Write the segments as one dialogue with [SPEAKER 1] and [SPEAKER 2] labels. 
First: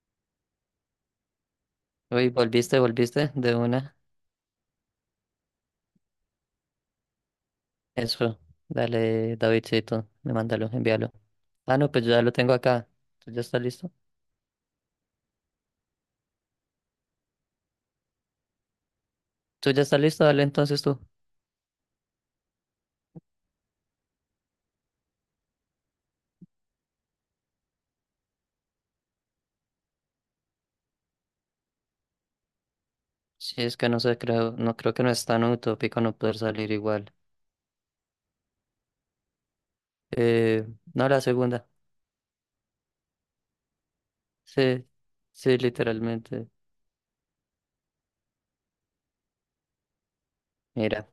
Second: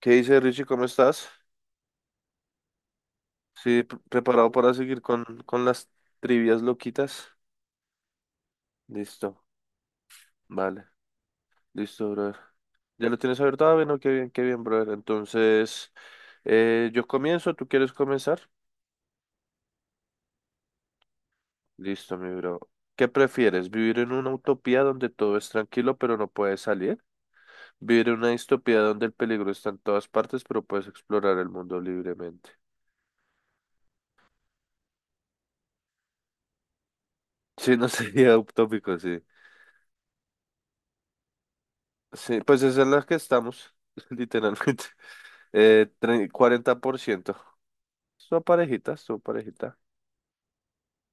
[SPEAKER 1] ¿Qué dice Richie? ¿Cómo estás?
[SPEAKER 2] Uy, volviste, volviste de
[SPEAKER 1] Sí,
[SPEAKER 2] una.
[SPEAKER 1] preparado para seguir con las trivias loquitas.
[SPEAKER 2] Eso, dale,
[SPEAKER 1] Listo,
[SPEAKER 2] Davidcito, me mándalo,
[SPEAKER 1] vale,
[SPEAKER 2] envíalo. Ah, no, pues
[SPEAKER 1] listo,
[SPEAKER 2] yo ya lo
[SPEAKER 1] brother.
[SPEAKER 2] tengo acá.
[SPEAKER 1] ¿Ya lo
[SPEAKER 2] ¿Tú
[SPEAKER 1] tienes
[SPEAKER 2] ya estás
[SPEAKER 1] abierto? Ah,
[SPEAKER 2] listo?
[SPEAKER 1] bueno, qué bien, brother. Entonces, yo comienzo, ¿tú quieres comenzar?
[SPEAKER 2] ¿Tú ya estás listo? Dale entonces tú.
[SPEAKER 1] Listo, mi bro. ¿Qué prefieres? ¿Vivir en una utopía donde todo es tranquilo pero no puedes salir? ¿Vivir en una distopía donde el peligro está en todas partes pero puedes explorar el mundo libremente?
[SPEAKER 2] Sí, es que no sé, creo, no creo que no es tan utópico no poder salir igual.
[SPEAKER 1] Sí, no sería utópico, sí.
[SPEAKER 2] Eh, no, la segunda.
[SPEAKER 1] Sí, pues esa es la que estamos, literalmente.
[SPEAKER 2] Sí, sí, literalmente.
[SPEAKER 1] 40%. Su parejita, su parejita.
[SPEAKER 2] Mira,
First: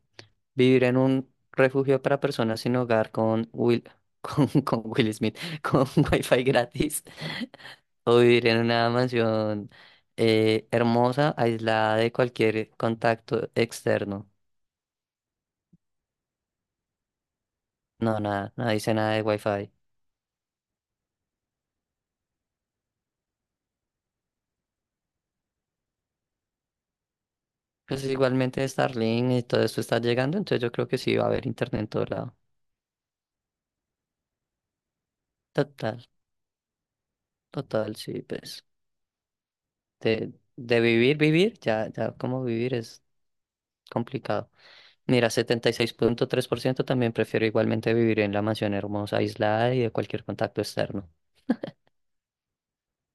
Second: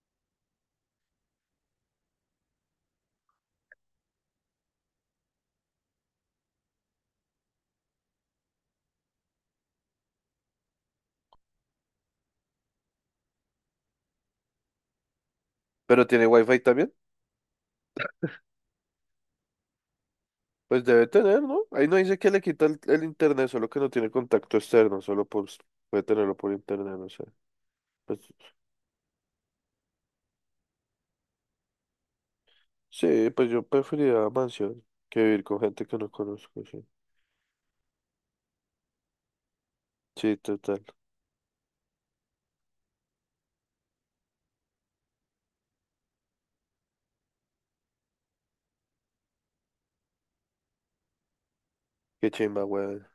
[SPEAKER 2] vivir en un refugio para personas sin hogar con Will, con Will Smith, con Wi-Fi gratis o vivir en una mansión hermosa, aislada de cualquier contacto externo.
[SPEAKER 1] ¿Pero tiene wifi también?
[SPEAKER 2] No, nada, no dice nada de Wi-Fi.
[SPEAKER 1] Pues debe tener, ¿no? Ahí no dice que le quita el internet, solo que no tiene contacto externo, solo por, puede tenerlo por internet, no sé.
[SPEAKER 2] Pues
[SPEAKER 1] Pues,
[SPEAKER 2] igualmente Starlink y todo esto está llegando, entonces yo creo que sí va a haber internet en todo lado.
[SPEAKER 1] sí, pues yo preferiría mansión que vivir con gente que
[SPEAKER 2] Total,
[SPEAKER 1] no conozco, sí.
[SPEAKER 2] total, sí, pues. De,
[SPEAKER 1] Sí,
[SPEAKER 2] de
[SPEAKER 1] total.
[SPEAKER 2] vivir, vivir, ya, ya, como vivir es complicado. Mira, 76.3% también prefiero igualmente vivir en la mansión hermosa, aislada y de cualquier contacto externo.
[SPEAKER 1] Qué chimba, weón.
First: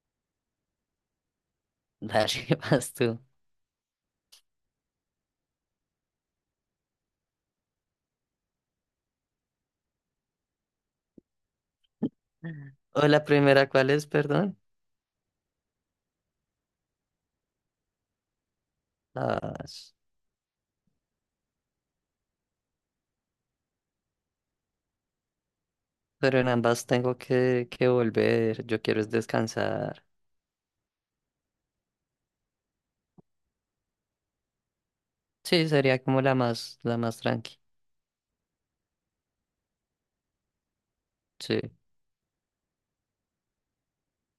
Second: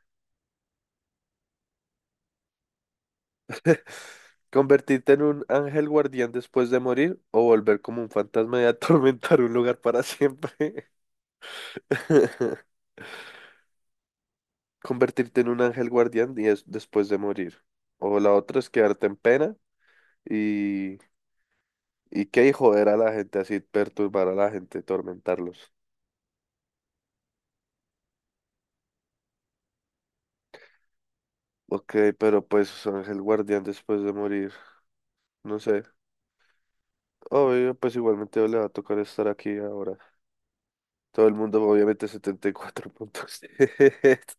[SPEAKER 2] Dale, vas tú.
[SPEAKER 1] ¿Convertirte en un ángel guardián después de morir o volver como un fantasma y atormentar un lugar para siempre?
[SPEAKER 2] O la primera, ¿cuál es? Perdón.
[SPEAKER 1] Convertirte en un ángel guardián y es después de morir. O la otra es quedarte en
[SPEAKER 2] Ah,
[SPEAKER 1] pena
[SPEAKER 2] s-
[SPEAKER 1] y, y qué y joder a la gente así, perturbar a la gente, tormentarlos.
[SPEAKER 2] pero en ambas tengo que volver. Yo quiero es descansar.
[SPEAKER 1] Ok, pero pues ángel guardián después de morir, no
[SPEAKER 2] Sí,
[SPEAKER 1] sé.
[SPEAKER 2] sería como la más tranqui.
[SPEAKER 1] Obvio, pues igualmente le va a tocar estar aquí ahora. Todo el
[SPEAKER 2] Sí,
[SPEAKER 1] mundo, obviamente, 74 puntos.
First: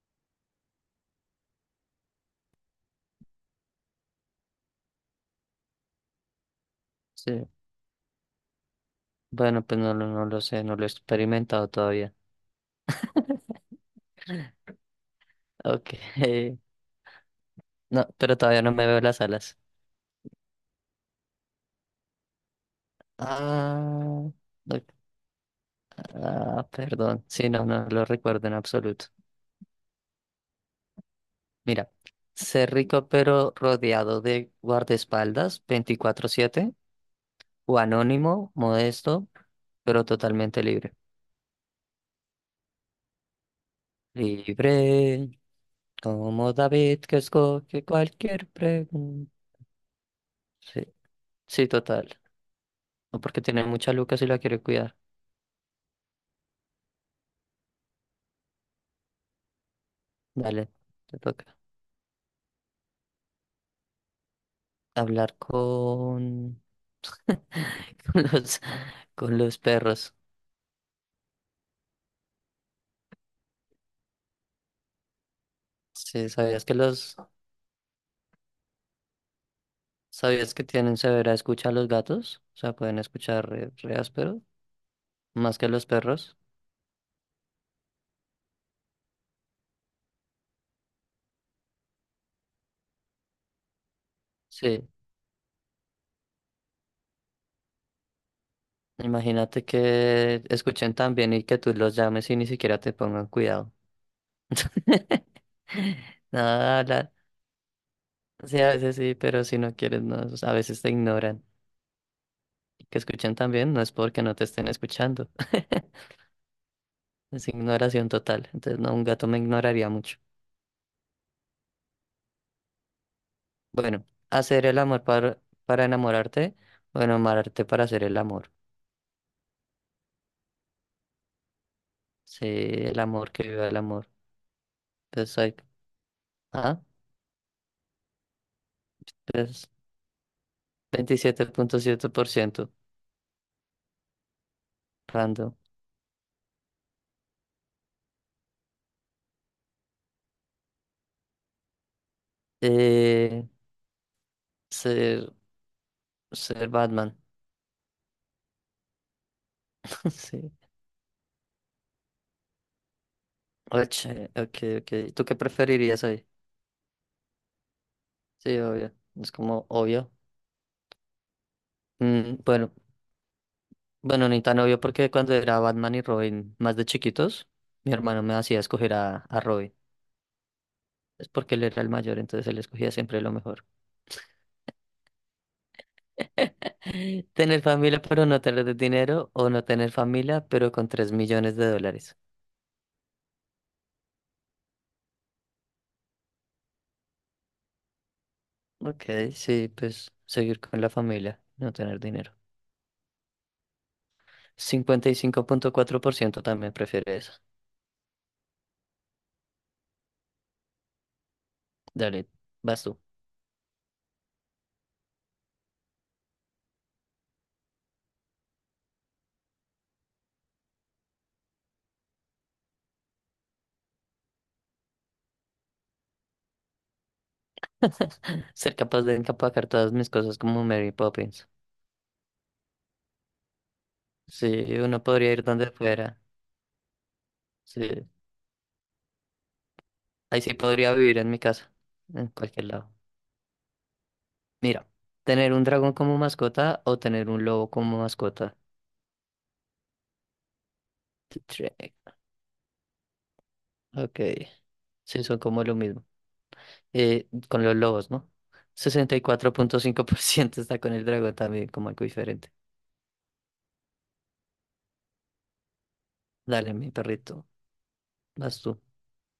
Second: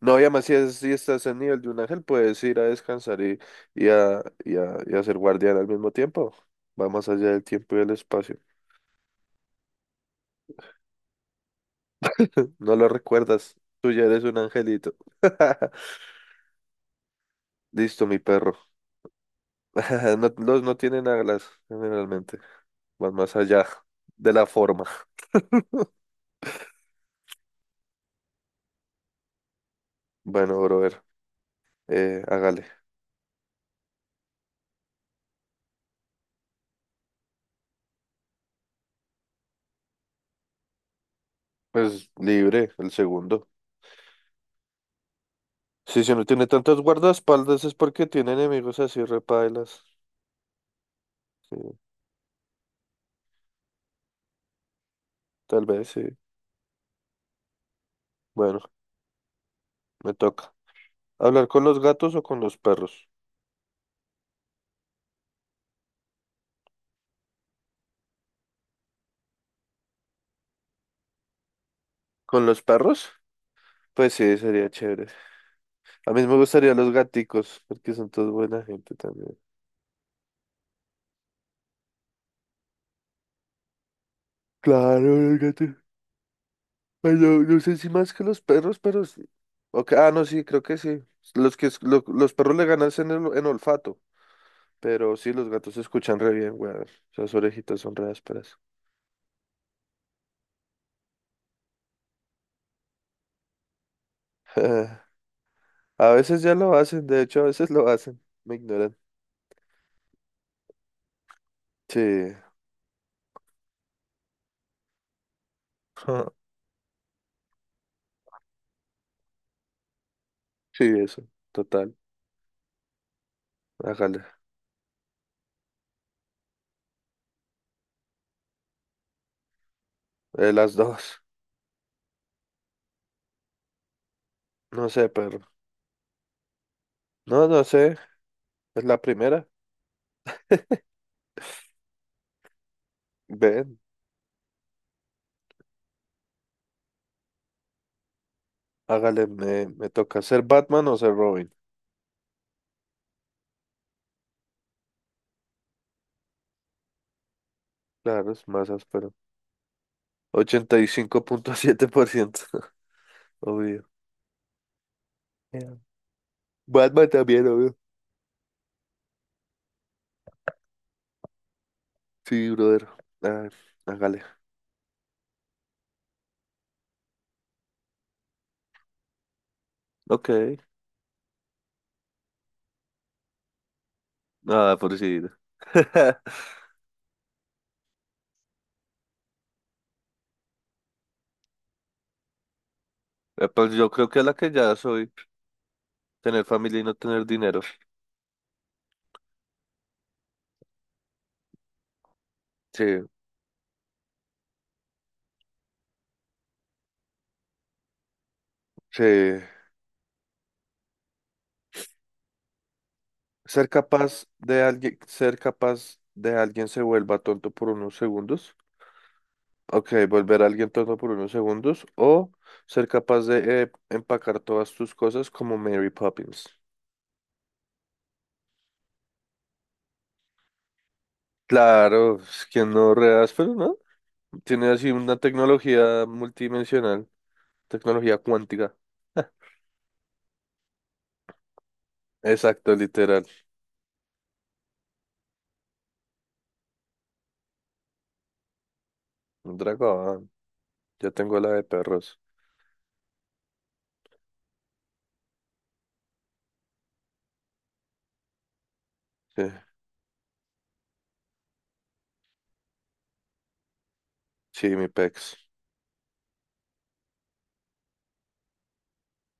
[SPEAKER 1] No, y además si estás en nivel de un ángel, puedes ir a descansar y a ser guardián al mismo tiempo. Va más allá del
[SPEAKER 2] sí.
[SPEAKER 1] tiempo y del espacio.
[SPEAKER 2] Bueno, pues no, no lo sé, no lo he experimentado todavía.
[SPEAKER 1] No lo recuerdas. Tú ya eres un angelito.
[SPEAKER 2] Ok.
[SPEAKER 1] Listo,
[SPEAKER 2] No,
[SPEAKER 1] mi
[SPEAKER 2] pero todavía
[SPEAKER 1] perro.
[SPEAKER 2] no me veo las alas.
[SPEAKER 1] No, los no tienen alas, generalmente. Van más allá
[SPEAKER 2] Ah,
[SPEAKER 1] de la
[SPEAKER 2] ok.
[SPEAKER 1] forma.
[SPEAKER 2] Ah, perdón. Sí, no, no lo recuerdo en absoluto.
[SPEAKER 1] Bueno, brother,
[SPEAKER 2] Mira,
[SPEAKER 1] hágale.
[SPEAKER 2] ser rico pero rodeado de guardaespaldas 24/7 o anónimo, modesto, pero totalmente libre.
[SPEAKER 1] Pues libre, el segundo.
[SPEAKER 2] Libre.
[SPEAKER 1] Sí, si no tiene
[SPEAKER 2] Como
[SPEAKER 1] tantos
[SPEAKER 2] David que
[SPEAKER 1] guardaespaldas es
[SPEAKER 2] escoge
[SPEAKER 1] porque tiene
[SPEAKER 2] cualquier
[SPEAKER 1] enemigos así
[SPEAKER 2] pregunta.
[SPEAKER 1] repailas.
[SPEAKER 2] Sí, sí,
[SPEAKER 1] Sí,
[SPEAKER 2] total. No porque tiene mucha luca si la quiere cuidar.
[SPEAKER 1] tal vez, sí. Bueno, me toca.
[SPEAKER 2] Dale, te
[SPEAKER 1] ¿Hablar
[SPEAKER 2] toca.
[SPEAKER 1] con los gatos o con los perros?
[SPEAKER 2] Hablar con, con los, con los, perros.
[SPEAKER 1] ¿Con los perros? Pues sí, sería chévere. A mí
[SPEAKER 2] Sí,
[SPEAKER 1] me
[SPEAKER 2] ¿sabías
[SPEAKER 1] gustaría
[SPEAKER 2] que
[SPEAKER 1] los
[SPEAKER 2] los,
[SPEAKER 1] gaticos, porque son todos buena gente también.
[SPEAKER 2] sabías que tienen severa escucha a los gatos? O sea, pueden escuchar re, re áspero,
[SPEAKER 1] Claro, los
[SPEAKER 2] más que
[SPEAKER 1] gatos.
[SPEAKER 2] los perros.
[SPEAKER 1] Ay, no, no sé si más que los perros, pero sí. Ok, ah, no, sí, creo que sí. Los que los perros le ganan en olfato,
[SPEAKER 2] Sí,
[SPEAKER 1] pero sí, los gatos se escuchan re bien, weón. Esas orejitas son re ásperas.
[SPEAKER 2] imagínate que escuchen tan bien y que tú los llames y ni siquiera te pongan cuidado.
[SPEAKER 1] A veces ya lo hacen,
[SPEAKER 2] Nada,
[SPEAKER 1] de hecho, a veces lo hacen. Me
[SPEAKER 2] sí, a
[SPEAKER 1] ignoran.
[SPEAKER 2] veces sí, pero si no quieres, no, o sea, a veces te ignoran.
[SPEAKER 1] Sí.
[SPEAKER 2] Y que escuchan también, no es porque no te estén escuchando. Es ignoración total. Entonces, no, un gato me ignoraría mucho.
[SPEAKER 1] Sí, eso. Total.
[SPEAKER 2] Bueno,
[SPEAKER 1] Hágale.
[SPEAKER 2] hacer el amor para enamorarte, o enamorarte para hacer el amor.
[SPEAKER 1] Las dos.
[SPEAKER 2] Sí, el amor, que viva el amor.
[SPEAKER 1] No sé,
[SPEAKER 2] Entonces,
[SPEAKER 1] perro.
[SPEAKER 2] hay, ah,
[SPEAKER 1] No, no sé. Es la primera.
[SPEAKER 2] pues 27.7%
[SPEAKER 1] Ven.
[SPEAKER 2] random.
[SPEAKER 1] Hágale. Me toca ser Batman o ser Robin.
[SPEAKER 2] Eh, ser, ser Batman.
[SPEAKER 1] Claro, es más áspero.
[SPEAKER 2] Sí.
[SPEAKER 1] 85,7%. Obvio.
[SPEAKER 2] Ok, ok. ¿Tú qué
[SPEAKER 1] Yeah.
[SPEAKER 2] preferirías hoy?
[SPEAKER 1] Batman también, obvio.
[SPEAKER 2] Sí, obvio. Es como obvio.
[SPEAKER 1] Sí,
[SPEAKER 2] Bueno,
[SPEAKER 1] brother. Ah, hágale.
[SPEAKER 2] bueno, ni tan obvio porque cuando era Batman y Robin más de chiquitos, mi hermano me hacía escoger a Robin.
[SPEAKER 1] Ok.
[SPEAKER 2] Es porque él era el mayor, entonces él escogía siempre lo mejor.
[SPEAKER 1] Nada, por si.
[SPEAKER 2] Tener familia pero no tener dinero o no tener familia pero con 3 millones de dólares.
[SPEAKER 1] Pues yo creo que es la que ya soy. Tener familia y no tener dinero.
[SPEAKER 2] Ok, sí, pues seguir con la familia, no tener dinero.
[SPEAKER 1] Sí,
[SPEAKER 2] 55.4% también prefiere eso.
[SPEAKER 1] sí.
[SPEAKER 2] Dale, vas tú.
[SPEAKER 1] Ser capaz de alguien, ser capaz de alguien se vuelva tonto por unos segundos. Ok, volver a alguien tonto por unos segundos. O ser capaz de empacar todas tus cosas como Mary Poppins.
[SPEAKER 2] Ser capaz de empacar todas mis cosas como Mary Poppins.
[SPEAKER 1] Claro, es que no reas, pero no.
[SPEAKER 2] Sí,
[SPEAKER 1] Tiene así
[SPEAKER 2] uno
[SPEAKER 1] una
[SPEAKER 2] podría ir donde
[SPEAKER 1] tecnología
[SPEAKER 2] fuera.
[SPEAKER 1] multidimensional,
[SPEAKER 2] Sí,
[SPEAKER 1] tecnología cuántica.
[SPEAKER 2] ahí sí podría vivir en mi casa, en cualquier
[SPEAKER 1] Exacto,
[SPEAKER 2] lado.
[SPEAKER 1] literal.
[SPEAKER 2] Mira, tener un dragón como mascota o tener un lobo como mascota.
[SPEAKER 1] Un dragón. Ya tengo la de
[SPEAKER 2] Shrek.
[SPEAKER 1] perros.
[SPEAKER 2] Ok, sí, son como lo mismo. Con los lobos, ¿no?
[SPEAKER 1] Sí,
[SPEAKER 2] 64.5% está con el dragón también, como algo diferente.
[SPEAKER 1] sí, mi pex.
[SPEAKER 2] Dale, mi perrito, vas tú.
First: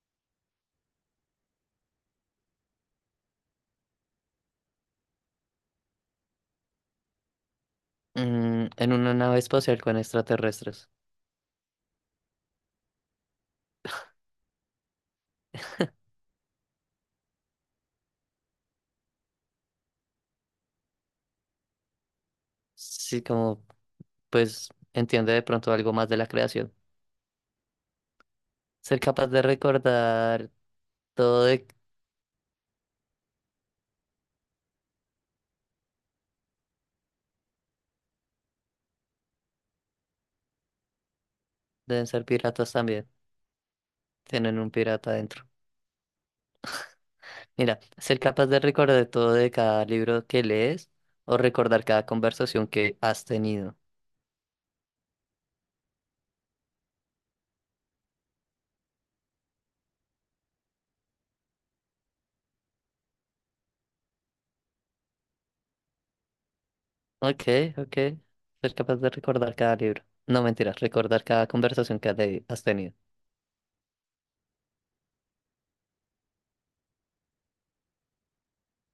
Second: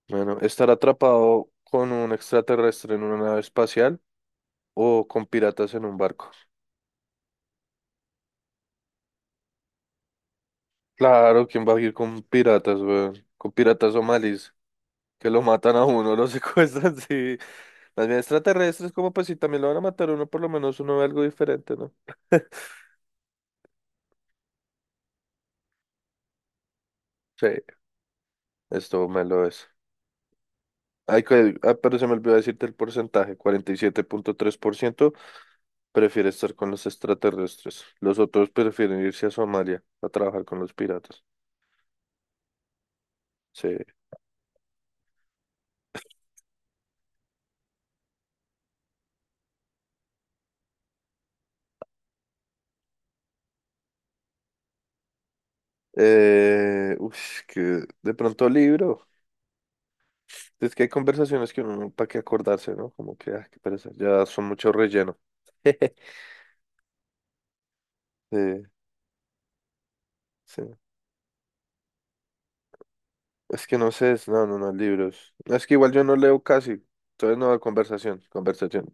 [SPEAKER 1] Bueno, estar atrapado con un extraterrestre en una nave espacial o con piratas en un barco.
[SPEAKER 2] En una nave espacial con extraterrestres.
[SPEAKER 1] Claro, ¿quién va a ir con piratas, weón? Con piratas somalíes, que lo matan a uno, lo secuestran, sí. Más bien extraterrestres, como pues si también lo van a matar a uno, por lo menos uno ve algo diferente, ¿no?
[SPEAKER 2] Sí, como, pues, entiende de pronto algo más de la creación.
[SPEAKER 1] Sí,
[SPEAKER 2] Ser
[SPEAKER 1] esto me
[SPEAKER 2] capaz de
[SPEAKER 1] lo es.
[SPEAKER 2] recordar
[SPEAKER 1] Ay,
[SPEAKER 2] Todo de-
[SPEAKER 1] ah, pero se me olvidó decirte el porcentaje. 47,3% prefiere estar con los extraterrestres. Los otros prefieren irse a Somalia a trabajar con los piratas.
[SPEAKER 2] Deben ser piratas también.
[SPEAKER 1] Sí.
[SPEAKER 2] Tienen un pirata adentro. Mira, ser capaz de recordar todo de cada libro que lees o recordar cada conversación que has tenido.
[SPEAKER 1] Uff, que de pronto libro. Es que hay conversaciones que uno, para qué acordarse, ¿no? Como que, ah, qué pereza, ya son mucho relleno.
[SPEAKER 2] Ok, ok.
[SPEAKER 1] Sí,
[SPEAKER 2] Ser capaz de recordar cada libro. No,
[SPEAKER 1] sí.
[SPEAKER 2] mentiras, recordar cada conversación que has tenido.
[SPEAKER 1] Es que no sé, no, no, no, libros. Es que igual yo no leo casi. Entonces no, conversación, conversación.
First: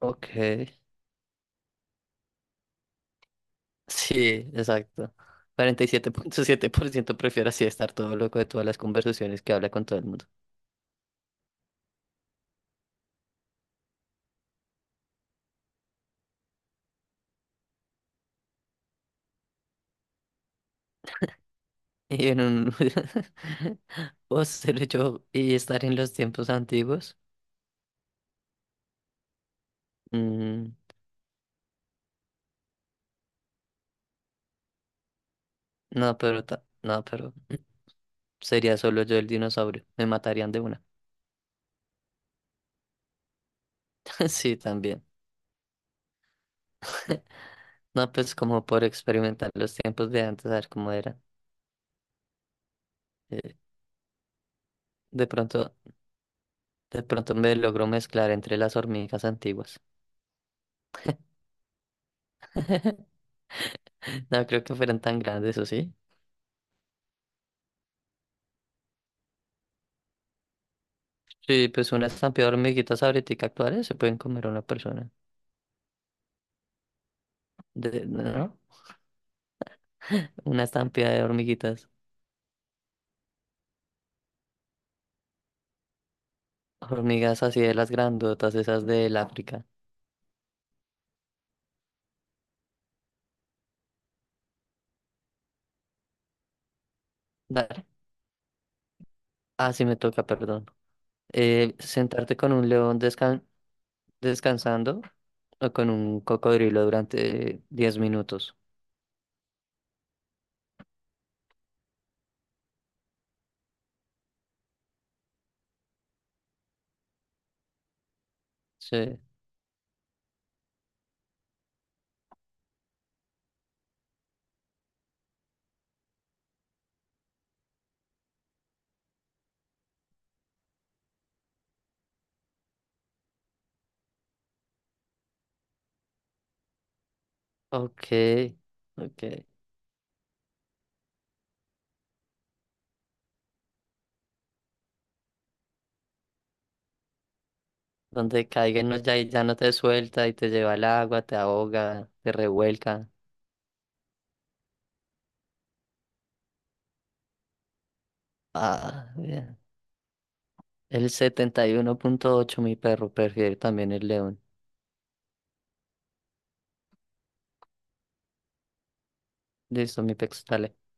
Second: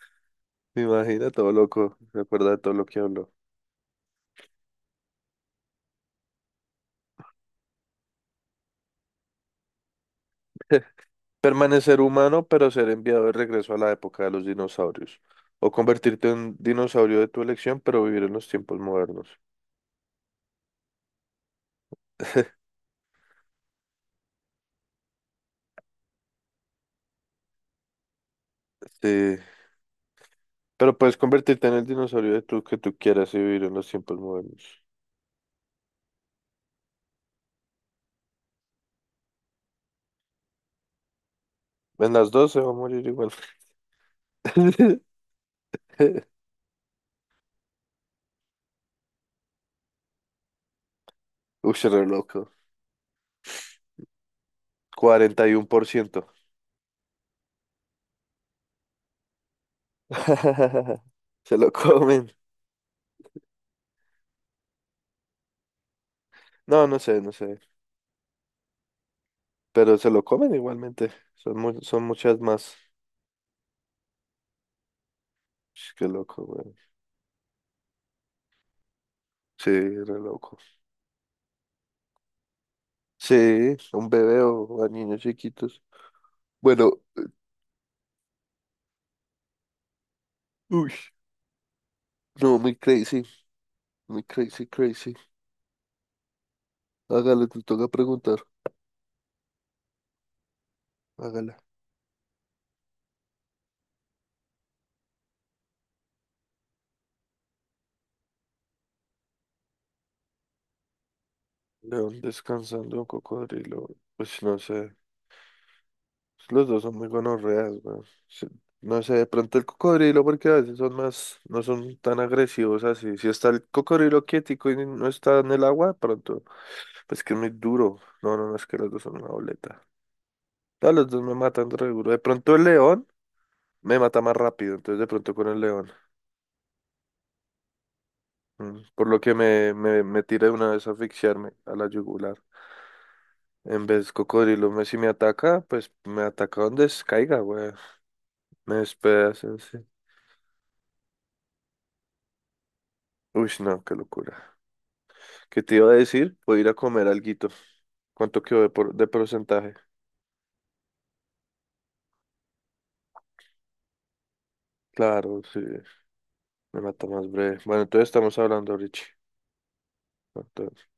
[SPEAKER 2] Ok.
[SPEAKER 1] Me imagina todo loco, recuerda de todo lo que habló.
[SPEAKER 2] Sí, exacto. 47.7% prefiere así estar todo loco de todas las conversaciones que habla con todo el mundo.
[SPEAKER 1] Permanecer humano, pero ser enviado de regreso a la época de los dinosaurios. O convertirte en un dinosaurio de tu elección, pero vivir en los tiempos modernos.
[SPEAKER 2] Y en un. ¿O ser yo y estar en los tiempos antiguos?
[SPEAKER 1] Sí.
[SPEAKER 2] Mm,
[SPEAKER 1] Pero puedes convertirte en el dinosaurio de tu, que tú quieras y vivir en los tiempos modernos.
[SPEAKER 2] no, pero sería solo yo el dinosaurio. Me matarían de una.
[SPEAKER 1] En las dos se va a morir igual.
[SPEAKER 2] Sí, también. No, pues como por experimentar los tiempos de antes, a ver cómo eran.
[SPEAKER 1] Uy, se re loco.
[SPEAKER 2] Eh, de
[SPEAKER 1] cuarenta y uno
[SPEAKER 2] pronto,
[SPEAKER 1] por ciento
[SPEAKER 2] de pronto me logro mezclar entre las hormigas antiguas.
[SPEAKER 1] Se lo comen.
[SPEAKER 2] No creo que fueran tan grandes, ¿o sí?
[SPEAKER 1] No, no sé, no sé. Pero se lo comen igualmente.
[SPEAKER 2] Sí, pues
[SPEAKER 1] Son
[SPEAKER 2] una
[SPEAKER 1] muchas
[SPEAKER 2] estampida de
[SPEAKER 1] más.
[SPEAKER 2] hormiguitas ahorita actuales se pueden comer a una persona.
[SPEAKER 1] Sh, qué loco, güey.
[SPEAKER 2] ¿No?
[SPEAKER 1] Sí, re loco.
[SPEAKER 2] Una estampida de hormiguitas.
[SPEAKER 1] Sí, un bebé o a niños chiquitos. Bueno,
[SPEAKER 2] Hormigas así de las grandotas, esas del África.
[SPEAKER 1] uy, no, muy crazy, crazy. Hágale, te
[SPEAKER 2] Dale.
[SPEAKER 1] toca preguntar.
[SPEAKER 2] Ah, sí me toca, perdón.
[SPEAKER 1] Hágala.
[SPEAKER 2] Sentarte con un león descansando o con un cocodrilo durante 10 minutos.
[SPEAKER 1] León descansando, un cocodrilo. Pues no sé. Los dos son muy gonorreas, weón. Sí, no sé,
[SPEAKER 2] Sí.
[SPEAKER 1] de pronto el cocodrilo, porque a veces son más, no son tan agresivos así. Si está el cocodrilo quietico y no está en el agua, de pronto, pues que es muy duro. No, no, no, es que los dos son una boleta. No, los dos me matan re duro. De pronto el león, me mata más rápido, entonces de pronto con el león.
[SPEAKER 2] Ok,
[SPEAKER 1] Por lo
[SPEAKER 2] ok.
[SPEAKER 1] que me tira de una vez a asfixiarme a la yugular. En vez cocodrilo, si me ataca, pues me ataca donde caiga, güey.
[SPEAKER 2] Donde
[SPEAKER 1] Me
[SPEAKER 2] caiga no, ya, ya
[SPEAKER 1] despedaza,
[SPEAKER 2] no te
[SPEAKER 1] sí.
[SPEAKER 2] suelta y te lleva al agua, te ahoga, te revuelca.
[SPEAKER 1] Uy, no, qué locura. ¿Qué te iba a decir? Voy a ir a comer alguito. ¿Cuánto quedó de
[SPEAKER 2] Ah, bien.
[SPEAKER 1] porcentaje?
[SPEAKER 2] El 71.8, mi perro, prefiere también el león.
[SPEAKER 1] Claro, sí, me mata más breve. Bueno, entonces estamos hablando, Richie.
[SPEAKER 2] Listo, mi pex, dale.
[SPEAKER 1] Entonces-